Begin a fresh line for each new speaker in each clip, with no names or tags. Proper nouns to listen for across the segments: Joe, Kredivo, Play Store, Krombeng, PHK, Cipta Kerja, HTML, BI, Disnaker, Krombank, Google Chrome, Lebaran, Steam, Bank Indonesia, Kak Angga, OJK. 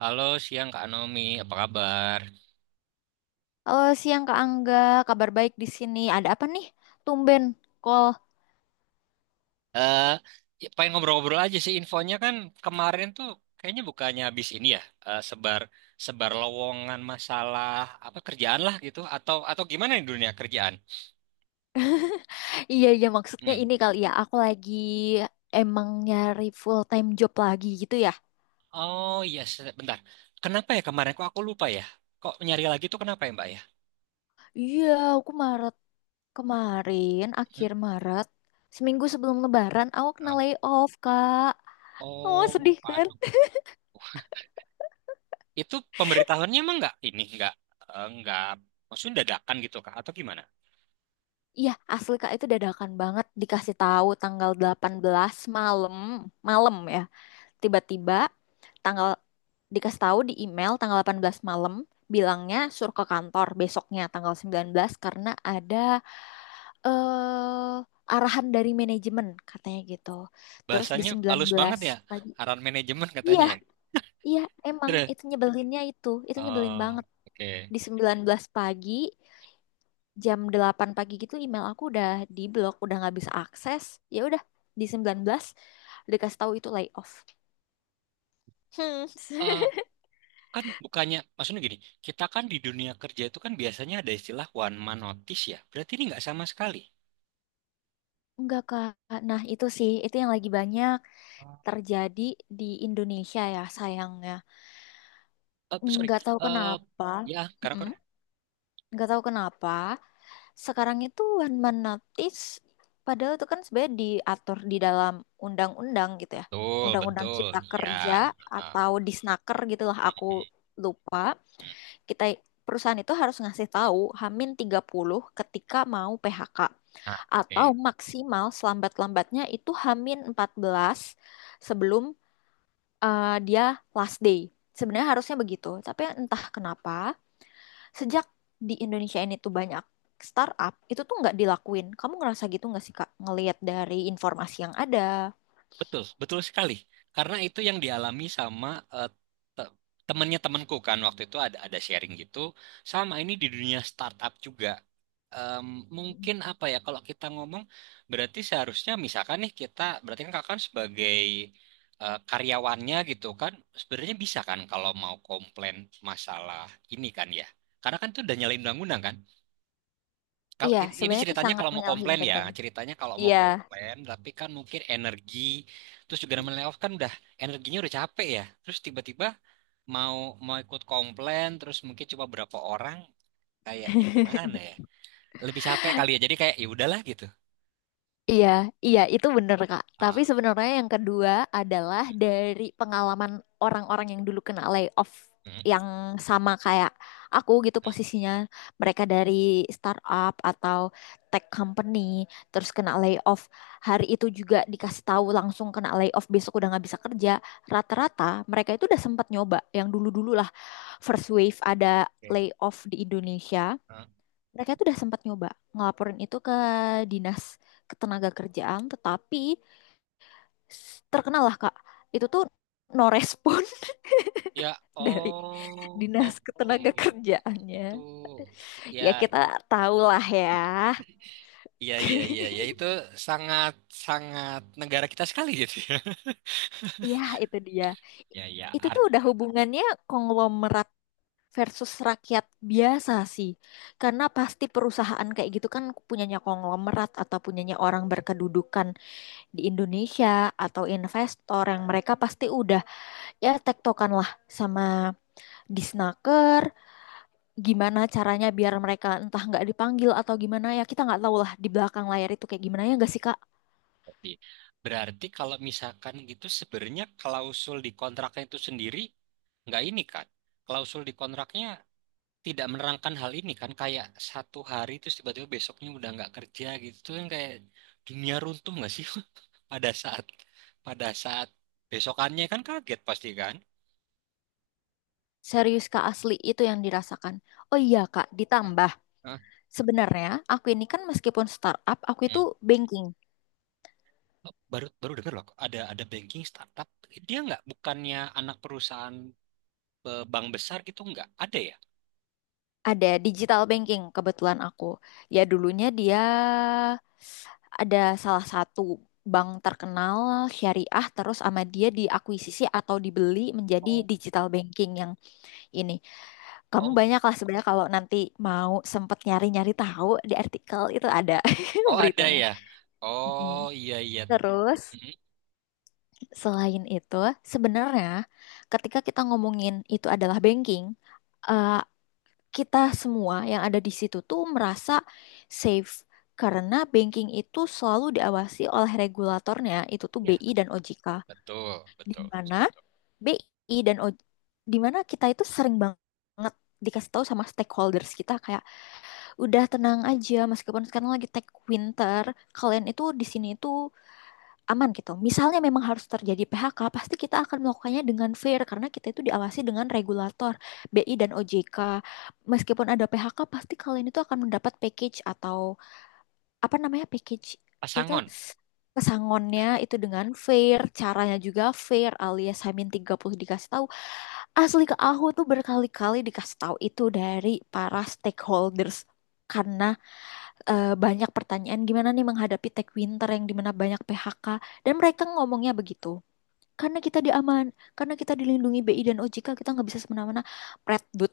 Halo, siang Kak Nomi, apa kabar?
Halo, siang Kak Angga, kabar baik di sini. Ada apa nih? Tumben call.
Eh, ya, pengen ngobrol-ngobrol aja sih infonya kan kemarin tuh kayaknya bukannya habis ini ya, eh, sebar sebar lowongan masalah apa kerjaan lah gitu atau gimana nih dunia kerjaan?
Iya, iya maksudnya
Hmm.
ini kali ya. Aku lagi emang nyari full time job lagi gitu ya.
Oh iya, bentar. Kenapa ya kemarin kok aku lupa ya? Kok nyari lagi tuh kenapa ya, Mbak ya?
Iya, aku Maret kemarin,
Hmm?
akhir Maret, seminggu sebelum Lebaran, aku kena
Ah.
layoff Kak. Oh,
Oh,
sedih kan?
waduh. Itu pemberitahuannya emang nggak ini nggak eh, nggak, maksudnya dadakan gitu Kak atau gimana?
Iya, asli Kak itu dadakan banget dikasih tahu tanggal 18 malam, malam ya. Tiba-tiba tanggal dikasih tahu di email tanggal 18 malam, bilangnya suruh ke kantor besoknya tanggal 19 karena ada eh arahan dari manajemen katanya gitu. Terus di
Bahasanya
sembilan
halus banget
belas
ya,
pagi.
arahan manajemen
Iya,
katanya ya.
iya emang
Terus,
itu nyebelinnya itu. Itu nyebelin
oh,
banget.
oke.
Di 19 pagi jam 8 pagi gitu email aku udah di blok, udah nggak bisa akses. Ya udah di 19 dikasih tahu itu layoff. Hmm.
Eh, kan bukannya, maksudnya gini, kita kan di dunia kerja itu kan biasanya ada istilah one man notice ya. Berarti ini nggak sama sekali.
Enggak, Kak. Nah, itu sih, itu yang lagi banyak terjadi di Indonesia ya, sayangnya.
Eh, sorry.
Enggak tahu
Eh,
kenapa.
ya, karena
Mm-mm. Enggak tahu kenapa. Sekarang itu one man notice, padahal itu kan sebenarnya diatur di dalam undang-undang gitu ya.
betul,
Undang-undang
betul.
Cipta Kerja
Ya. Ah,
atau Disnaker gitulah aku lupa. Kita perusahaan itu harus ngasih tahu Hamin 30 ketika mau PHK.
nah,
Atau
oke.
maksimal selambat-lambatnya itu Hamin 14 sebelum dia last day. Sebenarnya harusnya begitu, tapi entah kenapa sejak di Indonesia ini tuh banyak startup, itu tuh nggak dilakuin. Kamu ngerasa gitu nggak sih, Kak, ngelihat dari informasi yang ada?
Betul, betul sekali. Karena itu yang dialami sama eh, te- temennya temanku kan waktu itu ada sharing gitu. Sama ini di dunia startup juga. Em,
Mm.
mungkin apa ya kalau kita ngomong berarti seharusnya misalkan nih kita berarti kan kakak kan sebagai karyawannya gitu kan sebenarnya bisa kan kalau mau komplain masalah ini kan ya. Karena kan itu udah nyalain undang-undang kan. Kalau
Iya,
ini
sebenarnya itu
ceritanya
sangat
kalau mau
menyalahi
komplain ya,
undang-undang.
ceritanya kalau mau
Iya.
komplain, tapi kan mungkin energi, terus juga namanya layoff kan udah energinya udah capek ya. Terus tiba-tiba mau mau ikut komplain, terus mungkin cuma berapa orang, kayaknya gimana ya? Lebih capek kali ya. Jadi kayak ya udahlah gitu.
Iya, iya itu bener Kak. Tapi
Ah,
sebenarnya yang kedua adalah dari pengalaman orang-orang yang dulu kena layoff
mm,
yang sama kayak aku gitu
mm,
posisinya. Mereka dari startup atau tech company terus kena layoff. Hari itu juga dikasih tahu langsung kena layoff besok udah nggak bisa kerja. Rata-rata mereka itu udah sempat nyoba yang dulu-dulu lah. First wave ada
oke.
layoff di Indonesia,
Ah.
mereka tuh udah sempat nyoba ngelaporin itu ke dinas ketenaga kerjaan, tetapi terkenal lah Kak itu tuh no respon.
Ya,
Dari
oh,
dinas
oke.
ketenaga kerjaannya
Itu
ya
ya,
kita tahu lah ya.
ya, ya, ya, ya itu sangat sangat negara kita sekali gitu ya.
Iya, itu dia,
Ya, ya.
itu tuh udah hubungannya konglomerat versus rakyat biasa sih, karena pasti perusahaan kayak gitu kan punyanya konglomerat atau punyanya orang berkedudukan di Indonesia, atau investor yang mereka pasti udah ya tektokan lah sama disnaker, gimana caranya biar mereka entah nggak dipanggil atau gimana, ya kita nggak tahu lah di belakang layar itu kayak gimana, ya nggak sih Kak?
Berarti berarti kalau misalkan gitu sebenarnya klausul di kontraknya itu sendiri nggak ini kan? Klausul di kontraknya tidak menerangkan hal ini kan? Kayak satu hari terus tiba-tiba besoknya udah nggak kerja gitu. Itu kan kayak dunia runtuh nggak sih pada saat pada saat besokannya kan kaget pasti kan?
Serius Kak, asli itu yang dirasakan. Oh iya Kak, ditambah
Hah?
sebenarnya aku ini kan meskipun startup, aku itu
Hmm.
banking.
Oh, baru baru dengar loh ada banking startup, dia nggak bukannya anak perusahaan bank besar gitu nggak ada ya?
Ada digital banking kebetulan aku, ya dulunya dia ada salah satu bank terkenal syariah terus sama dia diakuisisi atau dibeli menjadi digital banking yang ini. Kamu
Oh.
banyak lah sebenarnya kalau nanti mau sempet nyari-nyari tahu di artikel itu ada
Oh, ada
beritanya.
ya? Oh,
Mm.
iya iya.
Terus
Mhm,
selain itu sebenarnya ketika kita ngomongin itu adalah banking, eh, kita semua yang ada di situ tuh merasa safe karena banking itu selalu diawasi oleh regulatornya itu tuh
iya,
BI dan OJK,
betul, betul.
di
Setuju.
mana BI dan O J di mana kita itu sering banget dikasih tahu sama stakeholders kita kayak udah tenang aja meskipun sekarang lagi tech winter, kalian itu di sini itu aman gitu. Misalnya memang harus terjadi PHK, pasti kita akan melakukannya dengan fair karena kita itu diawasi dengan regulator BI dan OJK. Meskipun ada PHK, pasti kalian itu akan mendapat package atau apa namanya package itu
Pasangon.
pesangonnya itu dengan fair, caranya juga fair alias Hamin 30 dikasih tahu. Asli ke aku tuh berkali-kali dikasih tahu itu dari para stakeholders karena banyak pertanyaan gimana nih menghadapi tech winter yang dimana banyak PHK, dan mereka ngomongnya begitu karena kita diaman, karena kita dilindungi BI dan OJK kita nggak bisa semena-mena Predbud.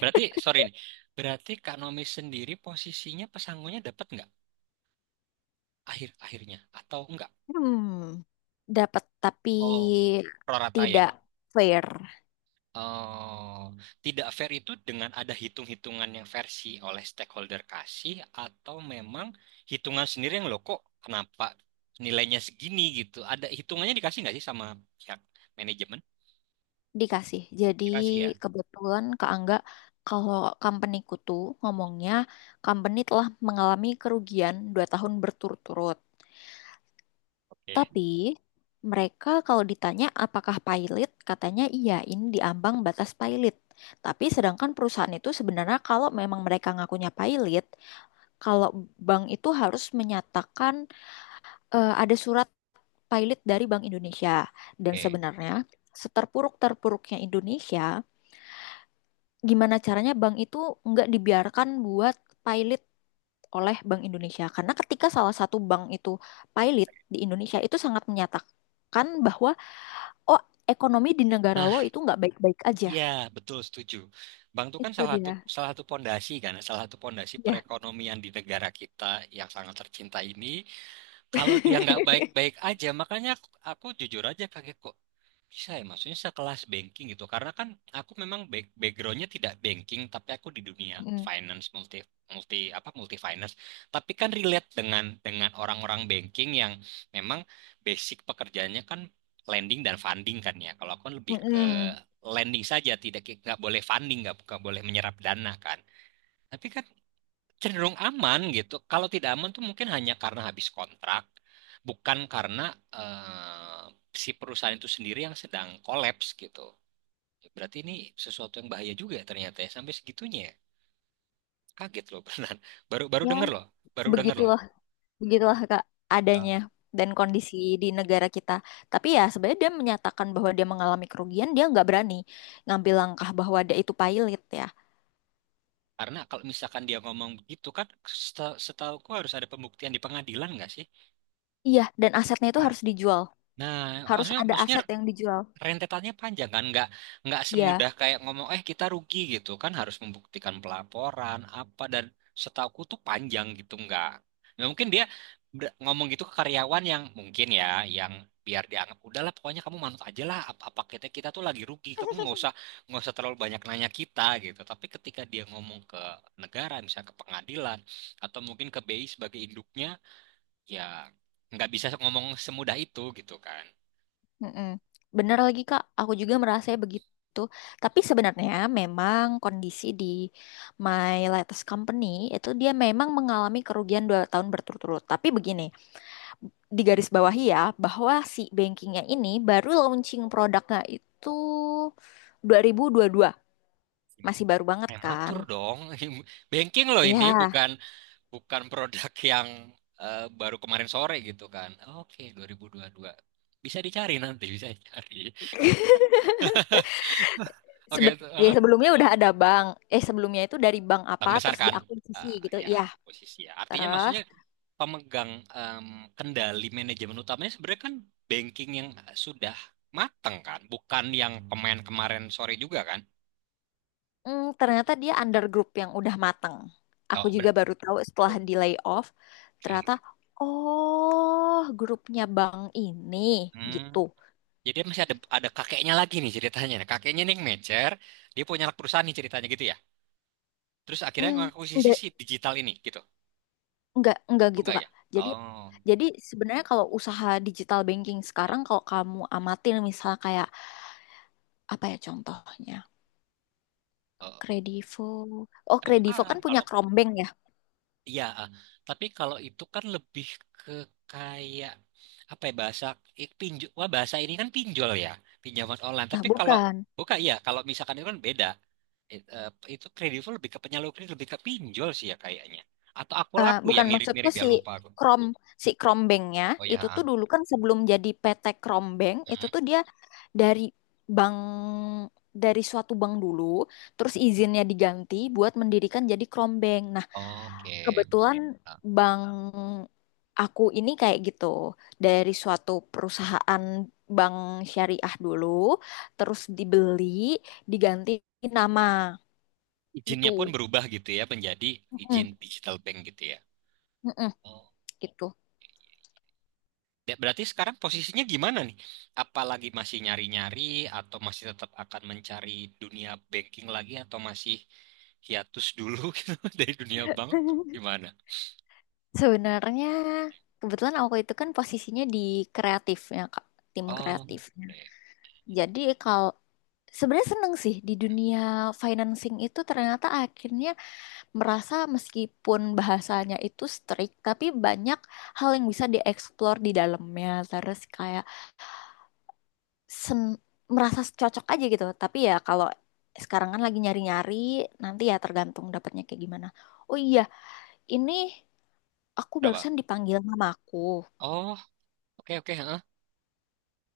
Berarti, sorry nih. Berarti Kak Nomi sendiri posisinya pesangonnya dapat nggak akhir-akhirnya atau enggak?
hmm Dapat tapi
Oh, prorata ya.
tidak fair.
Oh, tidak fair itu dengan ada hitung-hitungan yang versi oleh stakeholder kasih atau memang hitungan sendiri yang lo kok kenapa nilainya segini gitu? Ada hitungannya dikasih nggak sih sama pihak manajemen?
Dikasih jadi
Dikasih ya.
kebetulan Kak Angga, kalau companyku tuh ngomongnya company telah mengalami kerugian 2 tahun berturut-turut.
Oke.
Tapi mereka kalau ditanya apakah pilot, katanya iya, ini di ambang batas pilot. Tapi sedangkan perusahaan itu sebenarnya kalau memang mereka ngakunya pilot, kalau bank itu harus menyatakan ada surat pilot dari Bank Indonesia. Dan
Oke.
sebenarnya seterpuruk-terpuruknya Indonesia, gimana caranya bank itu nggak dibiarkan buat pilot oleh Bank Indonesia. Karena ketika salah satu bank itu pilot di Indonesia, itu sangat menyatakan bahwa oh ekonomi di negara
Nah,
lo itu nggak baik-baik aja.
iya, betul setuju. Bank itu kan
Itu dia
salah satu pondasi kan, salah satu pondasi
ya.
perekonomian di negara kita yang sangat tercinta ini. Kalau dia nggak baik-baik aja, makanya aku jujur aja kaget kok. Bisa ya, maksudnya sekelas banking gitu. Karena kan aku memang backgroundnya tidak banking, tapi aku di dunia
Mm.
finance multi multi apa multi finance. Tapi kan relate dengan orang-orang banking yang memang basic pekerjaannya kan lending dan funding kan ya. Kalau aku kan lebih ke
Mm-mm.
lending saja, tidak nggak boleh funding, nggak boleh menyerap dana kan. Tapi cenderung aman gitu. Kalau tidak aman tuh mungkin hanya karena habis kontrak, bukan karena eh, si perusahaan itu sendiri yang sedang kolaps gitu. Berarti ini sesuatu yang bahaya juga ya ternyata ya sampai segitunya. Ya. Kaget loh beneran. Baru baru
Ya
denger loh, baru denger loh.
begitulah, begitulah Kak adanya,
Ya,
dan kondisi di negara kita. Tapi ya sebenarnya dia menyatakan bahwa dia mengalami kerugian, dia nggak berani ngambil langkah bahwa dia itu pailit ya.
karena kalau misalkan dia ngomong begitu kan setahuku harus ada pembuktian di pengadilan nggak sih?
Iya dan asetnya itu
Nah,
harus dijual,
nah,
harus
maksudnya
ada
maksudnya
aset yang dijual.
rentetannya panjang kan, nggak
Iya.
semudah kayak ngomong eh kita rugi gitu kan harus membuktikan pelaporan apa dan setauku tuh panjang gitu, nggak mungkin dia ngomong gitu ke karyawan yang mungkin ya yang biar dianggap udahlah pokoknya kamu manut aja lah apa, apa kita kita tuh lagi rugi kamu nggak usah terlalu banyak nanya kita gitu, tapi ketika dia ngomong ke negara misalnya ke pengadilan atau mungkin ke BI sebagai induknya ya nggak bisa ngomong semudah itu gitu kan.
Mm-mm. Bener lagi Kak, aku juga merasa begitu. Tapi sebenarnya memang kondisi di my latest company itu dia memang mengalami kerugian 2 tahun berturut-turut. Tapi begini, di garis bawahi ya, bahwa si bankingnya ini baru launching produknya itu 2022. Masih baru banget kan?
Prematur dong. Banking loh ini
Iya,
bukan bukan produk yang baru kemarin sore gitu kan. Oke, 2022. Bisa dicari nanti, bisa dicari. Oke,
sebe-
itu,
ya sebelumnya udah ada bank. Eh, sebelumnya itu dari bank
bank
apa
besar
terus
kan?
diakuisisi
Eh,
gitu.
ya,
Iya,
posisi ya. Artinya
terus.
maksudnya pemegang em, kendali manajemen utamanya sebenarnya kan banking yang sudah mateng kan, bukan yang pemain kemarin sore juga kan?
Ternyata dia under group yang udah mateng. Aku
Oh,
juga baru tahu setelah di layoff, ternyata
oke.
oh grupnya bank ini
Hmm.
gitu.
Jadi dia masih ada kakeknya lagi nih ceritanya. Nah, kakeknya nih yang manajer, dia punya anak perusahaan nih ceritanya gitu ya. Terus akhirnya
Hmm,
mengakuisisi
enggak
si digital ini gitu.
enggak
Oh
gitu
enggak
Kak.
ya?
Jadi
Oh,
jadi sebenarnya kalau usaha digital banking sekarang, kalau kamu amatin misal kayak apa ya contohnya?
eh,
Kredivo. Oh,
oh,
Kredivo
bukan.
kan punya
Kalau kalau.
Krombank ya?
Iya, tapi kalau itu kan lebih ke kayak apa ya bahasa eh, pinju wah bahasa ini kan pinjol ya, pinjaman online.
Nah,
Tapi kalau
bukan.
bukan iya, kalau misalkan itu kan beda. It- eh, itu kredit itu lebih ke penyalur kredit lebih ke pinjol sih ya kayaknya. Atau aku
Eh,
laku ya
bukan maksudku
mirip-mirip ya
si
lupa aku.
Krom Krombengnya
Oh ya.
itu tuh
Ah.
dulu kan sebelum jadi PT Krombeng itu
Hmm.
tuh dia dari bank dari suatu bank dulu terus izinnya diganti buat mendirikan jadi Krombeng. Nah,
Oke.
kebetulan
Nah,
bank aku ini kayak gitu, dari suatu perusahaan bank syariah dulu terus dibeli, diganti nama
izinnya pun
gitu.
berubah gitu ya menjadi izin
Mm-mm,
digital bank gitu ya.
mm-mm,
Oh.
gitu.
Ya, berarti sekarang posisinya gimana nih? Apalagi masih nyari-nyari atau masih tetap akan mencari dunia banking lagi atau masih hiatus dulu gitu dari dunia bank? Gimana?
Sebenarnya kebetulan aku itu kan posisinya di kreatifnya Kak, tim
Oh,
kreatifnya.
oke.
Jadi kalau sebenarnya seneng sih di dunia financing itu, ternyata akhirnya merasa meskipun bahasanya itu strict, tapi banyak hal yang bisa dieksplor di dalamnya. Terus kayak sen- merasa cocok aja gitu. Tapi ya kalau sekarang kan lagi nyari-nyari, nanti ya tergantung dapatnya kayak gimana. Oh iya, ini aku
Berapa?
barusan dipanggil mamaku.
Oh, oke oke, heeh.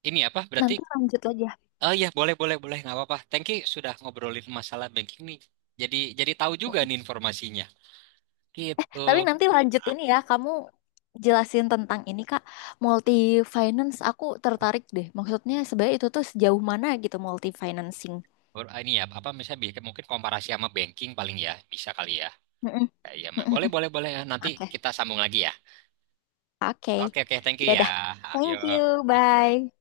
Ini apa? Berarti
Nanti lanjut lagi.
oh iya, boleh boleh boleh nggak apa-apa. Thank you sudah ngobrolin masalah banking nih. Jadi tahu juga nih informasinya. Gitu.
Tapi nanti lanjut ini ya, kamu jelasin tentang ini Kak, multi finance aku tertarik deh. Maksudnya sebenarnya itu tuh sejauh mana gitu multi financing.
Ini ya apa misalnya mungkin komparasi sama banking paling ya bisa kali ya.
Mm-mm.
Kayak iya mah. Boleh
Mm-mm.
boleh boleh ya. Nanti
Oke.
kita sambung lagi ya.
Oke.
Oke oke thank you
Ya
ya.
udah.
Ayo.
Thank you. Bye.